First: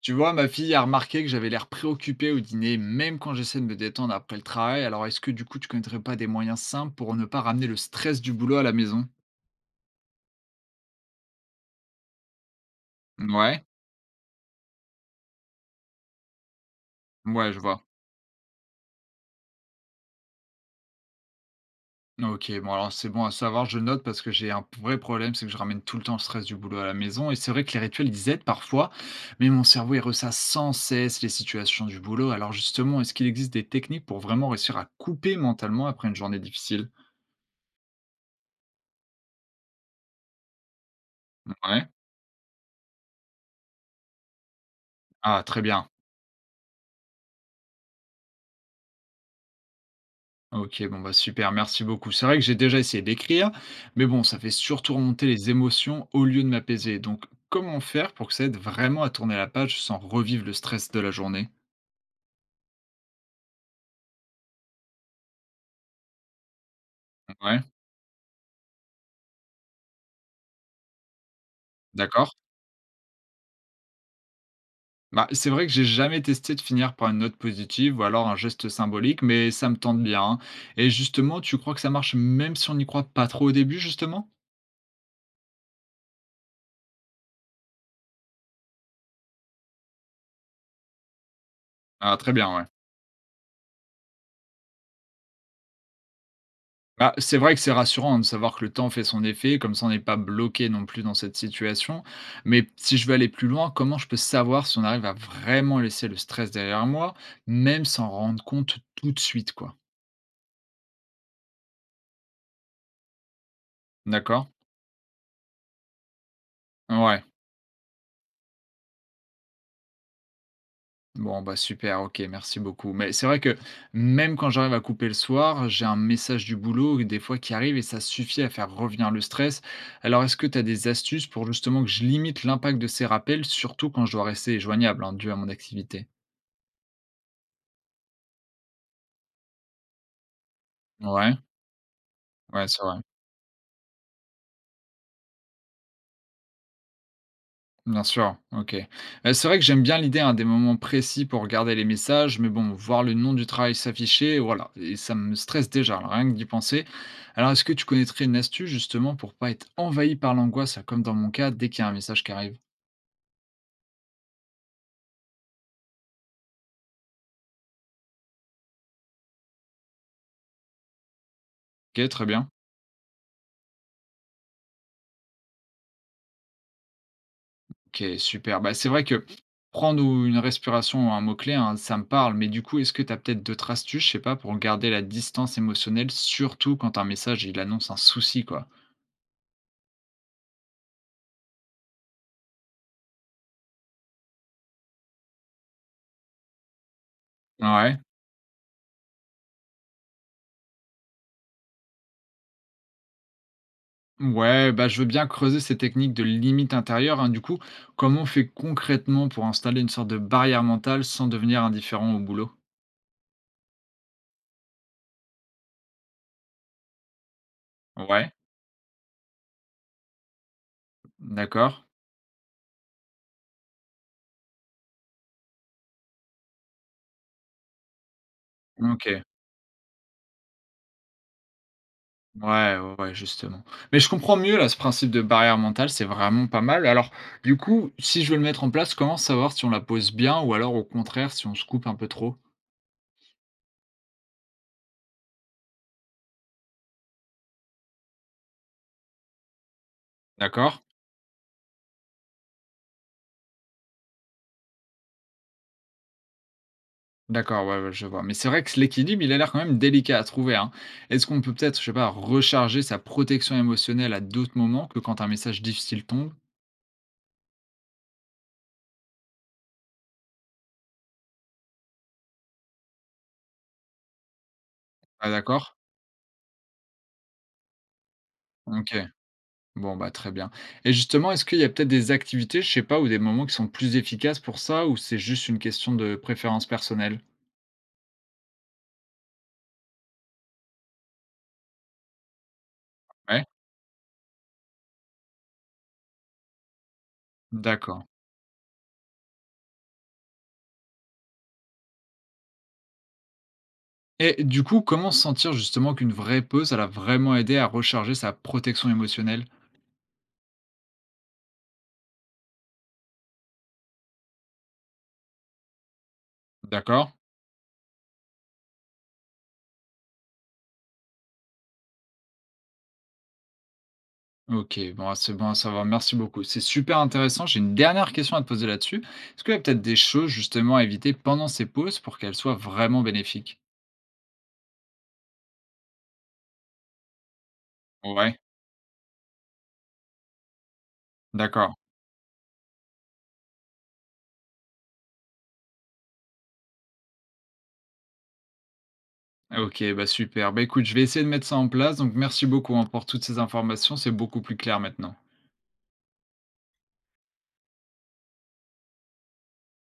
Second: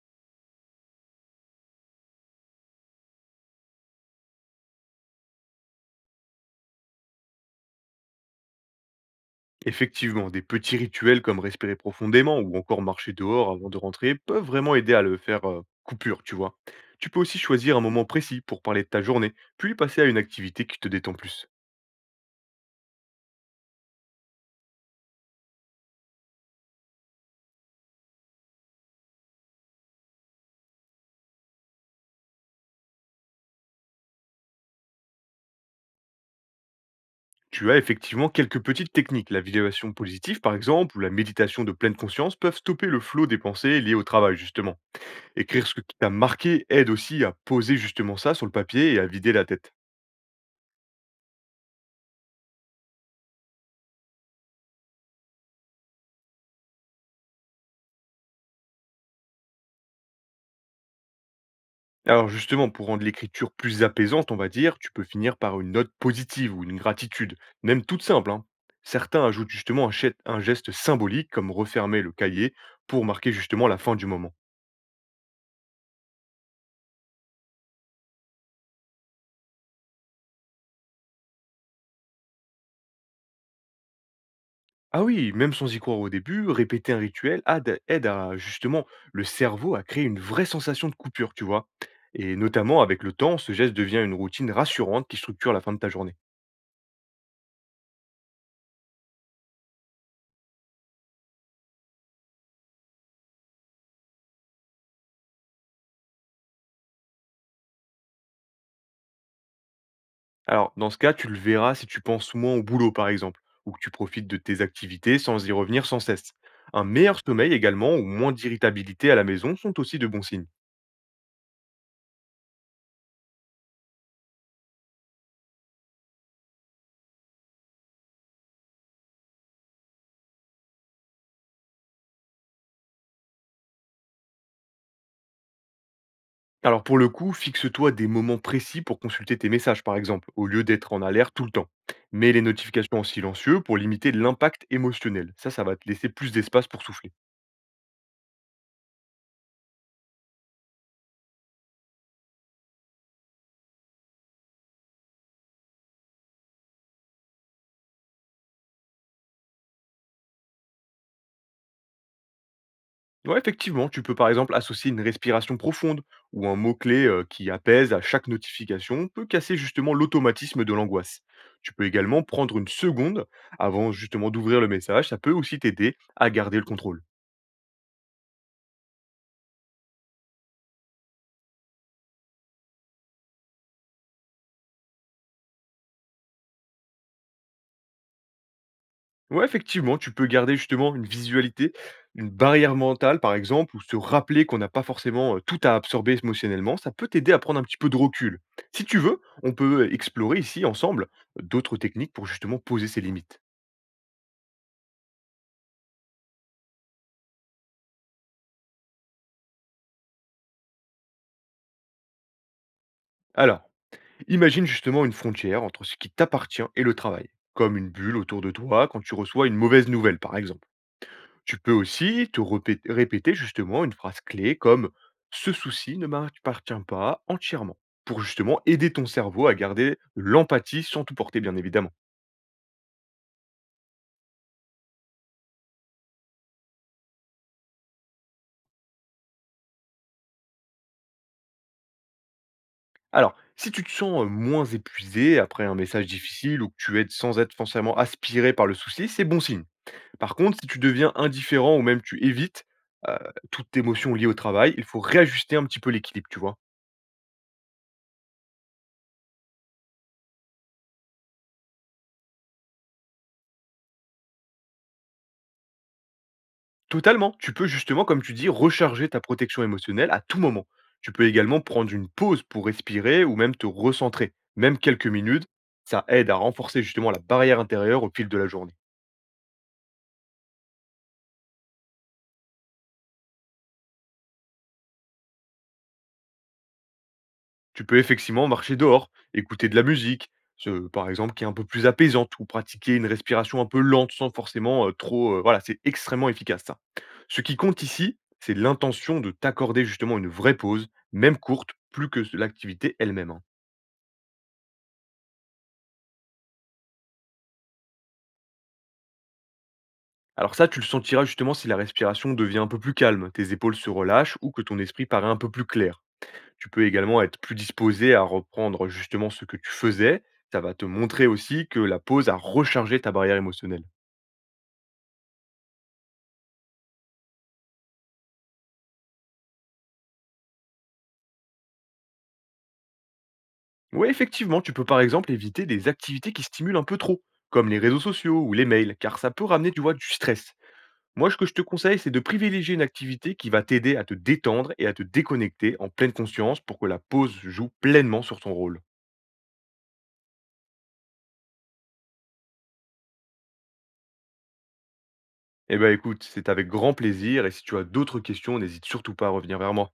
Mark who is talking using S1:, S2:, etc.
S1: Tu vois, ma fille a remarqué que j'avais l'air préoccupé au dîner, même quand j'essaie de me détendre après le travail. Alors, est-ce que du coup, tu connaîtrais pas des moyens simples pour ne pas ramener le stress du boulot à la maison?
S2: Effectivement, des petits rituels comme respirer profondément ou encore marcher dehors
S1: Ouais,
S2: avant de rentrer peuvent vraiment aider à le faire coupure, tu vois. Tu peux aussi
S1: ouais, je
S2: choisir un
S1: vois.
S2: moment précis pour parler de ta journée, puis passer à une activité qui te détend plus.
S1: Ok, bon, alors c'est bon à savoir, je note parce que j'ai un vrai problème, c'est que je ramène tout le temps le stress du boulot à la maison. Et c'est vrai que les rituels, ils aident parfois, mais mon cerveau, il ressasse sans cesse les situations du boulot. Alors, justement, est-ce qu'il existe des techniques pour vraiment réussir à couper mentalement après une journée difficile?
S2: Tu as effectivement quelques petites techniques, la visualisation positive par exemple, ou la méditation de
S1: Ouais.
S2: pleine conscience peuvent stopper le flot des pensées liées au travail justement.
S1: Ah, très
S2: Écrire ce
S1: bien.
S2: qui t'a marqué aide aussi à poser justement ça sur le papier et à vider la tête.
S1: OK, bon, bah, super, merci beaucoup. C'est vrai que j'ai déjà essayé d'écrire, mais bon, ça fait surtout remonter les émotions au lieu de m'apaiser. Donc, comment faire pour que ça aide vraiment à tourner la page sans revivre le stress de la journée?
S2: Alors justement, pour rendre l'écriture plus apaisante, on va dire, tu peux finir par une note positive ou une gratitude,
S1: Ouais,
S2: même toute simple, hein. Certains ajoutent justement un, un geste symbolique, comme refermer le
S1: d'accord.
S2: cahier, pour marquer justement la fin du moment.
S1: Bah, c'est vrai que j'ai jamais testé de finir par une note positive ou alors un geste symbolique, mais ça me tente bien. Hein. Et justement, tu crois que ça marche même si on n'y croit pas trop au début, justement?
S2: Ah oui, même sans y croire au début, répéter un rituel aide à justement le cerveau à créer une vraie sensation de coupure, tu vois.
S1: Ah, très
S2: Et
S1: bien, ouais.
S2: notamment avec le temps, ce geste devient une routine rassurante qui structure la fin de ta journée.
S1: Bah, c'est vrai que c'est rassurant de savoir que le temps fait son effet, comme ça on n'est pas bloqué non plus dans cette situation. Mais si je veux aller plus loin, comment je peux savoir si on arrive à vraiment laisser le stress derrière moi, même sans rendre compte tout de suite, quoi.
S2: Alors, dans ce cas, tu le verras si tu penses moins au boulot, par exemple, ou que tu profites de
S1: D'accord?
S2: tes activités sans y revenir sans cesse. Un meilleur
S1: Ouais.
S2: sommeil également, ou moins d'irritabilité à la maison, sont aussi de bons signes.
S1: Bon, bah super, ok, merci beaucoup. Mais c'est vrai que même quand j'arrive à couper le soir, j'ai un message du boulot des fois qui arrive et ça suffit à faire revenir le stress. Alors est-ce que tu as des astuces pour justement que je limite l'impact de ces rappels, surtout quand je dois rester joignable, hein, dû à mon activité?
S2: Alors pour le coup, fixe-toi des moments précis pour consulter tes messages, par exemple, au lieu d'être en alerte
S1: Ouais.
S2: tout le temps. Mets les
S1: Ouais, c'est vrai.
S2: notifications en silencieux pour limiter l'impact émotionnel. Ça va te laisser plus d'espace pour souffler.
S1: Bien sûr, OK. C'est vrai que j'aime bien l'idée, hein, des moments précis pour regarder les messages, mais bon, voir le nom du travail s'afficher, voilà et ça me stresse déjà, alors rien que d'y penser. Alors est-ce que tu connaîtrais une astuce justement pour pas être envahi par l'angoisse, là, comme dans mon cas, dès qu'il y a un message qui arrive?
S2: Ouais, effectivement, tu peux par exemple associer une respiration profonde ou un mot-clé qui apaise à chaque notification, peut casser justement l'automatisme de l'angoisse. Tu peux
S1: OK,
S2: également
S1: très bien.
S2: prendre une seconde avant justement d'ouvrir le message, ça peut aussi t'aider à garder le contrôle.
S1: OK, super. Bah, c'est vrai que prendre ou une respiration ou un mot-clé, hein, ça me parle, mais du coup, est-ce que tu as peut-être d'autres astuces, je sais pas, pour garder la distance émotionnelle, surtout quand un message, il annonce un souci, quoi?
S2: Ouais, effectivement, tu peux garder justement une visualité, une barrière mentale par exemple, ou se rappeler qu'on n'a pas forcément tout à absorber émotionnellement, ça peut t'aider à prendre un petit peu de
S1: Ouais.
S2: recul. Si tu veux, on peut explorer ici ensemble d'autres techniques pour justement poser ses limites.
S1: Ouais, bah, je veux bien creuser ces techniques de limite intérieure, hein. Du coup, comment on fait concrètement pour installer une sorte de barrière mentale sans devenir indifférent au boulot?
S2: Alors, imagine justement une frontière entre ce qui t'appartient et le travail, comme une bulle
S1: Ouais,
S2: autour de toi quand tu reçois une mauvaise nouvelle, par exemple. Tu peux
S1: d'accord.
S2: aussi te répéter justement une phrase clé comme «Ce souci ne m'appartient pas entièrement», pour justement aider ton
S1: OK.
S2: cerveau à garder l'empathie sans tout porter, bien évidemment.
S1: Ouais, ouais, justement. Mais je comprends mieux là ce principe de barrière mentale, c'est vraiment pas mal. Alors, du coup, si je veux le mettre en place, comment savoir si on la pose bien ou alors au contraire si on se coupe un peu trop?
S2: Alors, si tu te sens moins épuisé après un message difficile ou que tu aides sans être forcément aspiré par le souci, c'est bon signe. Par contre, si
S1: D'accord?
S2: tu deviens indifférent ou même tu évites, heu, toute émotion liée au travail, il faut réajuster un petit peu l'équilibre, tu vois?
S1: D'accord, ouais, ouais, je vois. Mais c'est vrai que l'équilibre, il a l'air quand même délicat à trouver, hein. Est-ce qu'on peut peut-être, je sais pas, recharger sa protection émotionnelle à d'autres moments que quand un message difficile tombe?
S2: Totalement, tu peux justement, comme tu dis, recharger ta protection émotionnelle à tout moment. Tu peux également prendre une pause pour respirer ou même te recentrer. Même quelques
S1: Ah
S2: minutes,
S1: d'accord?
S2: ça aide à renforcer justement la barrière intérieure au fil de la journée.
S1: OK. Bon, bah, très bien. Et justement, est-ce qu'il y a peut-être des activités, je sais pas, ou des moments qui sont plus efficaces pour ça, ou c'est juste une question de préférence personnelle?
S2: Tu peux effectivement marcher dehors, écouter de la musique, ce par exemple, qui est un peu plus apaisante ou pratiquer une
S1: Ouais?
S2: respiration un peu lente sans forcément, trop, voilà, c'est extrêmement efficace ça. Ce qui compte
S1: D'accord.
S2: ici, c'est l'intention de t'accorder justement une vraie pause, même courte, plus que s l'activité elle-même, hein.
S1: Et du coup, comment sentir justement qu'une vraie pause, elle a vraiment aidé à recharger sa protection émotionnelle?
S2: Alors ça, tu le sentiras justement si la respiration devient un peu plus calme, tes épaules se relâchent ou que ton esprit paraît un peu plus clair. Tu peux
S1: D'accord?
S2: également être plus disposé à reprendre justement ce que tu faisais. Ça va te montrer aussi que la pause a rechargé ta barrière émotionnelle.
S1: OK, bon, c'est bon à savoir. Merci beaucoup. C'est super intéressant. J'ai une dernière question à te poser là-dessus. Est-ce qu'il y a peut-être des choses justement à éviter pendant ces pauses pour qu'elles soient vraiment bénéfiques?
S2: Oui, effectivement, tu peux par exemple éviter des activités qui stimulent un peu trop, comme les réseaux
S1: Ouais,
S2: sociaux ou les mails, car ça peut ramener, tu vois, du stress. Moi, ce que je te
S1: d'accord.
S2: conseille, c'est de privilégier une activité qui va t'aider à te détendre et à te déconnecter en pleine conscience pour que la pause joue pleinement sur ton rôle.
S1: OK, bah super. Bah écoute, je vais essayer de mettre ça en place. Donc merci beaucoup hein, pour toutes ces informations. C'est beaucoup plus clair maintenant.
S2: Eh ben écoute, c'est avec grand plaisir et si tu as d'autres questions, n'hésite surtout pas à revenir vers moi.